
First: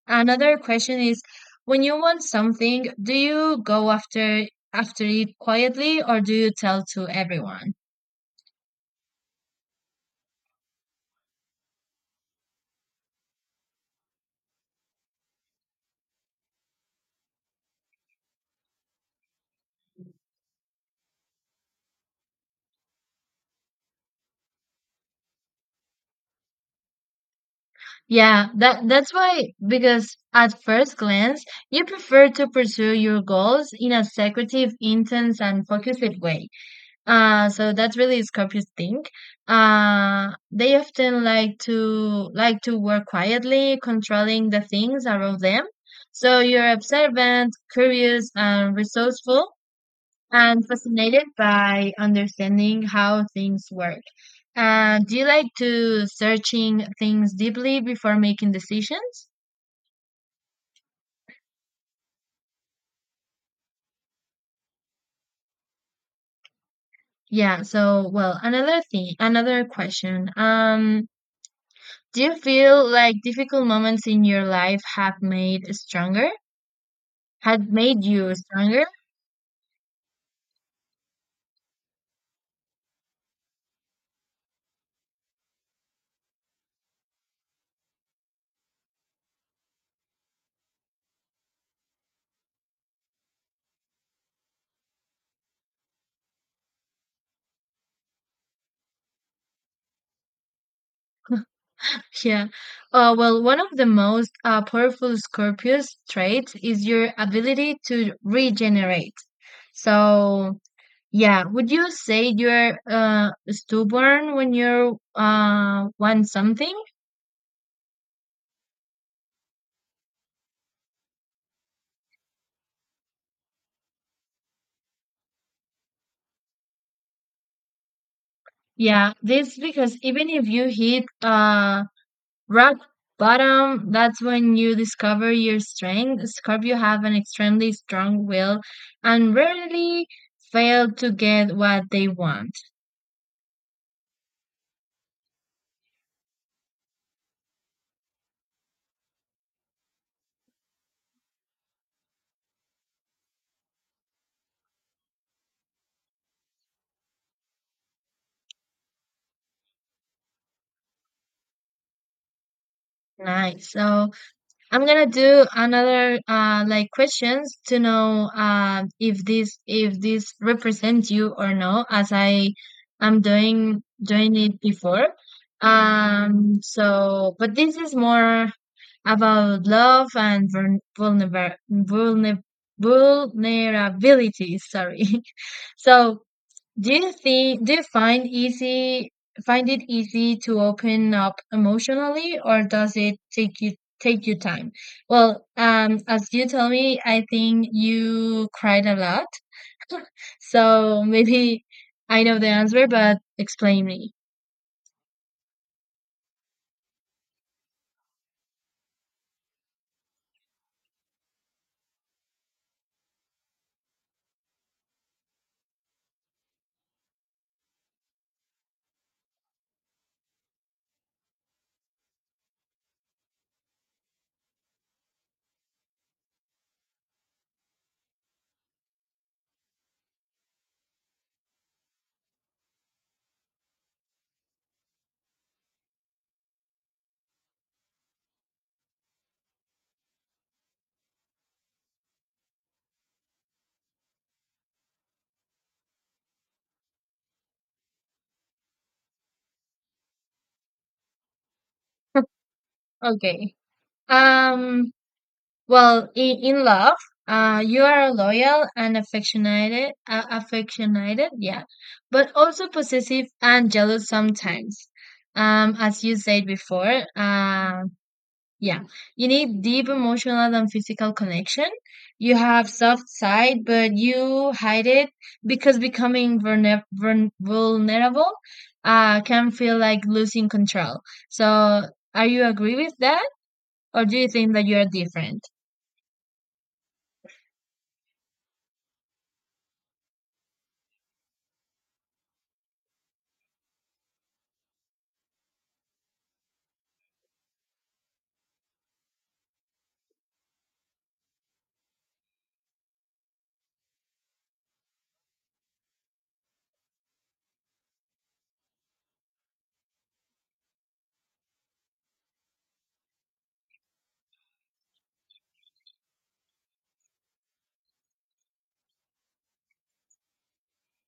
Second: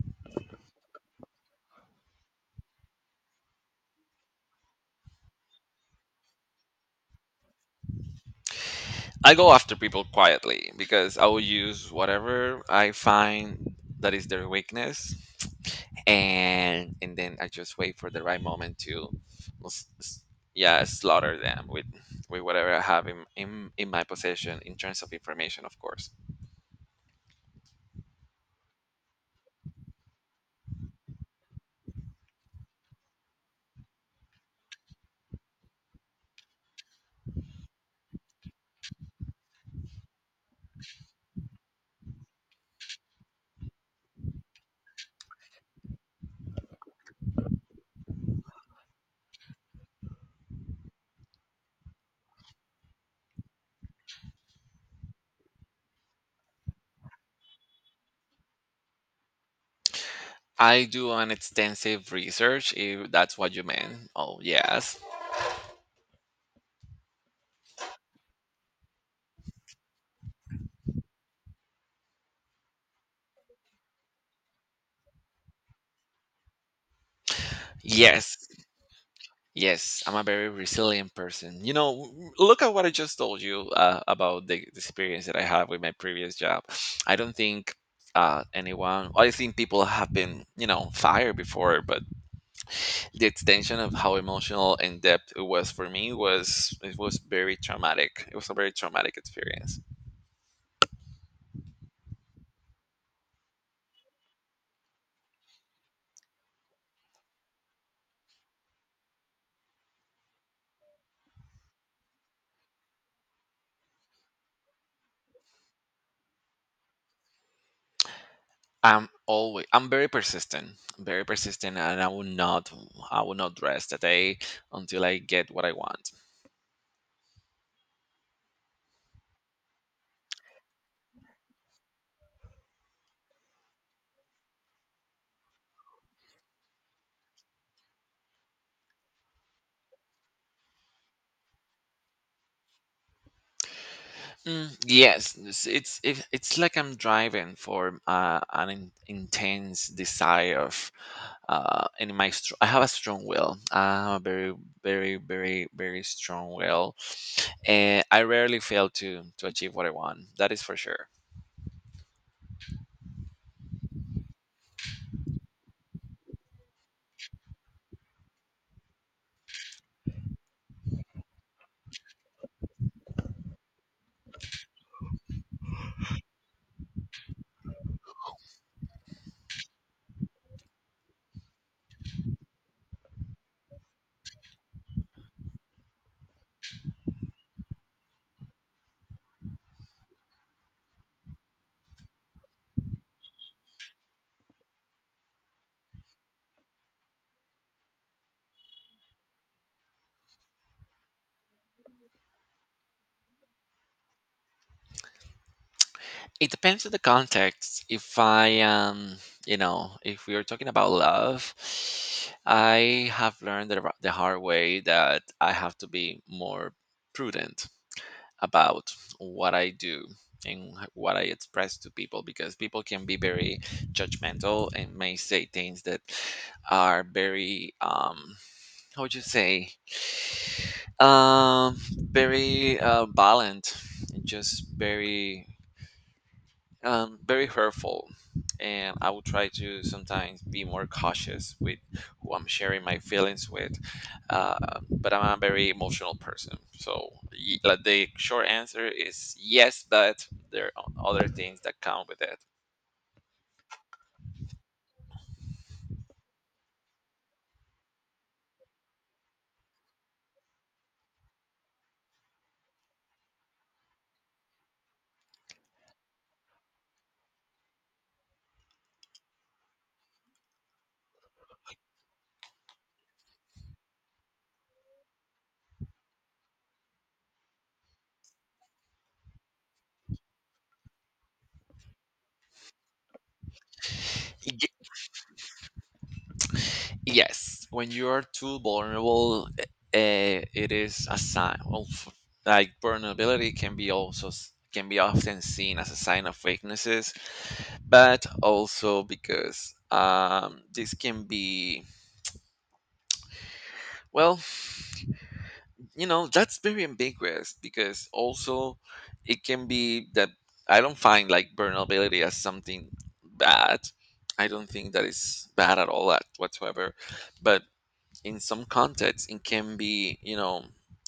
S2: another question is, when you want something, do you go after after it quietly or do you tell to everyone?
S1: I go after people quietly because I will use whatever I find that is their weakness, and and then I just wait for the right moment to, s- s- yeah, slaughter them with with whatever I have in, in in my possession, in terms of information, of course.
S2: Yeah, that that's why, because at first glance, you prefer to pursue your goals in a secretive, intense, and focused way. Uh, so that's really Scorpios think. Uh, they often like to like to work quietly, controlling the things around them. So you're observant, curious, and resourceful, I'm fascinated by understanding how things work. Uh, do you like to searching things deeply before making decisions?
S1: I do an extensive research, if that's what you meant. Oh yes,
S2: Yeah, so well, another thing, another question. Um, do you feel like difficult moments in your life have made stronger? Had made you
S1: yes,
S2: stronger?
S1: yes. I'm a very resilient person. You know, w- look at what I just told you uh, about the the experience that I have with my previous job. I don't think Uh, anyone, I think people have been, you know, fired before, but the extension of how emotional and depth it was for me, was it was very traumatic. It was a very traumatic experience.
S2: Yeah. Uh, well, one of the most uh, powerful Scorpio's traits is your ability to regenerate. So, yeah, would you say you're uh stubborn when you uh want something?
S1: I'm always I'm very persistent. Very persistent, and I will not I will not rest a day until I get what I want.
S2: Yeah, this because even if you hit uh rock bottom, that's when you discover your strength. Scorpio have an extremely strong will and rarely fail to get what they want.
S1: Mm, yes, it's it's it- it's like I'm driving for uh, an in, intense desire of, uh, and my str- I have a strong will. I have a very, very, very, very strong will, and I rarely fail to to achieve what I want. That is for sure.
S2: Nice. So I'm gonna do another uh like questions to know uh if this if this represents you or no, as I am doing doing it before. Um so but this is more about love and vulner vulner vulner vulnerability, sorry. So do you think do you find easy find it easy to open up emotionally, or does it take you take you time? Well, um as you tell me, I think you cried a lot. So maybe I know the answer, but explain me.
S1: It depends on the context. If I am, you know, if we are talking about love, I have learned the, the hard way that I have to be more prudent about what I do and what I express to people, because people can be very judgmental and may say things that are very, um, how would you say, um, very, uh, violent and just very, um, very hurtful. And I will try to sometimes be more cautious with who I'm sharing my feelings with. Uh, but I'm a very emotional person. So, y- like, the short answer is yes, but there are other things that come with it.
S2: Okay. Um well, in, in love, uh, you are loyal and affectionate, uh, affectionate, yeah, but also possessive and jealous sometimes. Um, as you said before, uh, yeah, you need deep emotional and physical connection. You have soft side, but you hide it because becoming vulner- vuln- vulnerable, uh, can feel like losing control. So, are you agree with that, or do you think that you are different?
S1: Yes, when you are too vulnerable, uh, it is a sign of, like, vulnerability can be also s- can be often seen as a sign of weaknesses, but also because, um, this can be well, you know, that's very ambiguous, because also it can be that I don't find like vulnerability as something bad. I don't think that is bad at all at whatsoever, but in some contexts it can be, you know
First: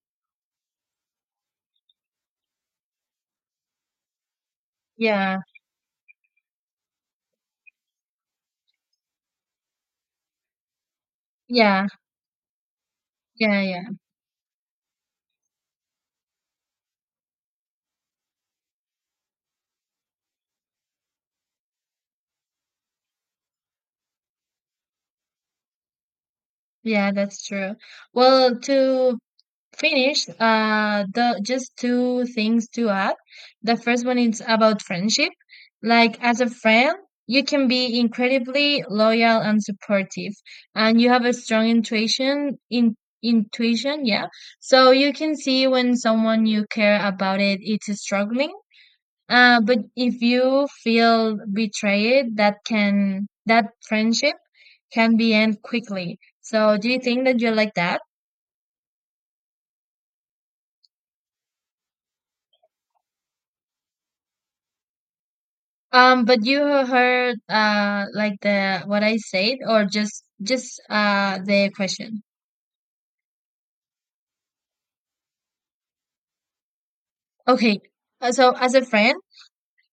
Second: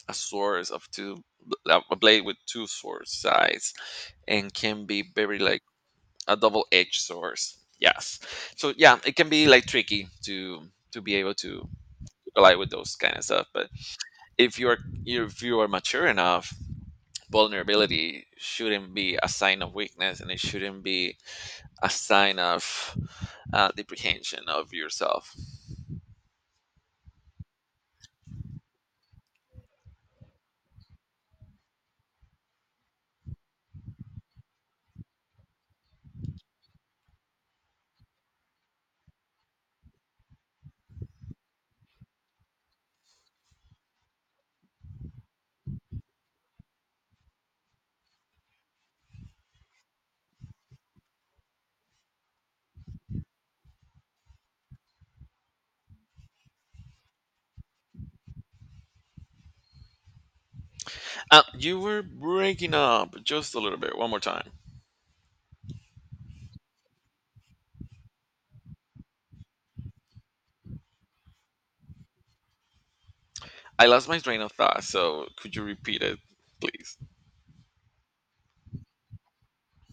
S1: a source of two a blade with two sword sides and can be very
S2: Yeah,
S1: like a double-edged source. Yes, so yeah, it can be like tricky to to be able to
S2: yeah,
S1: collide with those kind of stuff.
S2: yeah,
S1: But
S2: yeah,
S1: if you are if you are mature enough, vulnerability shouldn't be a sign of weakness, and it shouldn't be a sign of uh, deprehension of yourself.
S2: yeah, that's true. Well, to finish, uh, the just two things to add. The first one is about friendship. Like, as a friend, you can be incredibly loyal and supportive, and you have a strong intuition in intuition, yeah. So you can see when someone you care about it it's struggling. Uh, but if you feel betrayed, that can that friendship can be end quickly. So do you think that you're like that?
S1: Uh, you were breaking up just a little bit one more time.
S2: Um, but you heard uh like the what I said, or just just uh the question.
S1: I lost my train of thought, so could you repeat it, please?
S2: Okay. Uh, So as a friend,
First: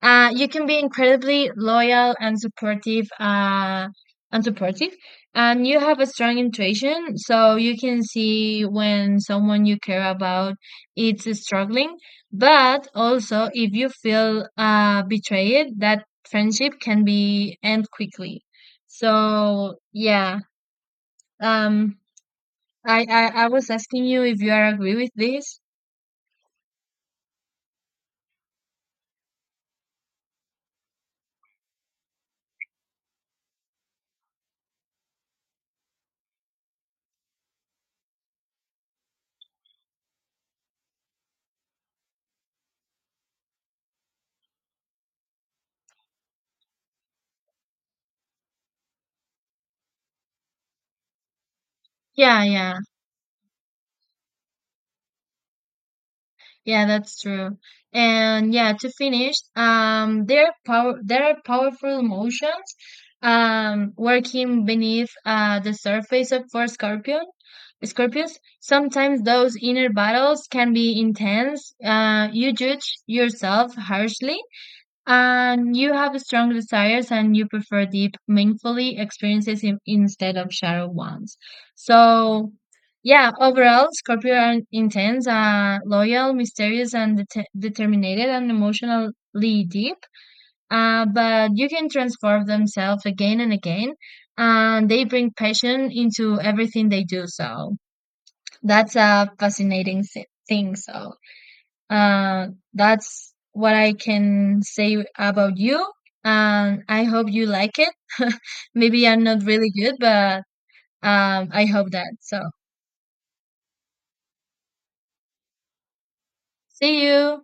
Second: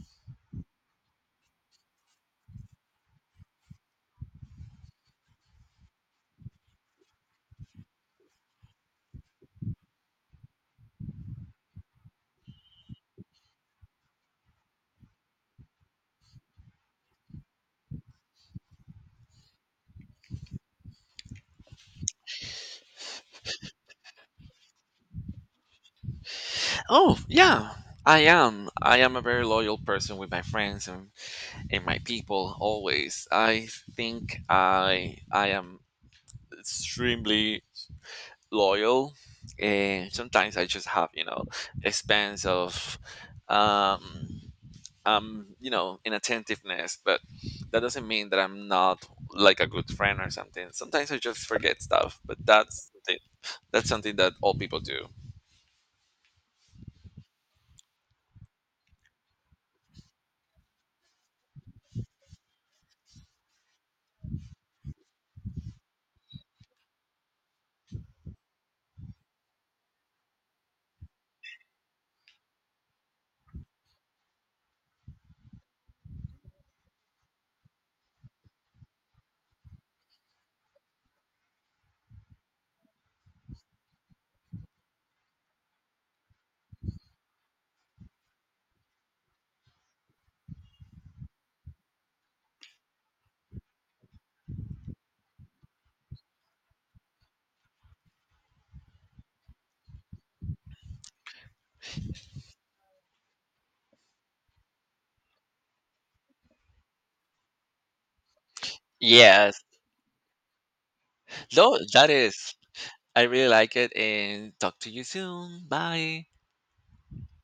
S2: uh, you can be incredibly loyal and supportive, uh, and supportive and you have a strong intuition, so you can see when someone you care about is struggling, but also if you feel uh, betrayed, that friendship can be end quickly. So yeah. um, I, I I was asking you if you are agree with this.
S1: Oh, yeah. I am. I am a very loyal person with my friends, and, and my people always. I think I I am extremely loyal, and sometimes I just have, you know, expense of um um you know inattentiveness, but that doesn't mean that I'm not like a good friend or something. Sometimes I just forget stuff, but
S2: Yeah, yeah,
S1: that's something- that's something that all people do.
S2: yeah, that's true. And yeah, to finish, um, there are power there are powerful emotions um working beneath uh the surface of for Scorpion. Scorpions, sometimes those inner battles can be intense. Uh, you judge yourself harshly, and you have strong desires, and you prefer deep, meaningful experiences in, instead of shallow ones. So, yeah, overall, Scorpio are intense, uh, loyal, mysterious, and det- determined and emotionally deep. Uh, but you can transform themselves again and again, and they bring passion into everything they do. So, that's a fascinating si- thing. So, uh, that's what I can say about you. And I hope you like it. Maybe I'm not
S1: Yes.
S2: really good, but um, I
S1: No,
S2: hope
S1: that
S2: that. So,
S1: is. I really like it, and talk to you soon. Bye.
S2: see you.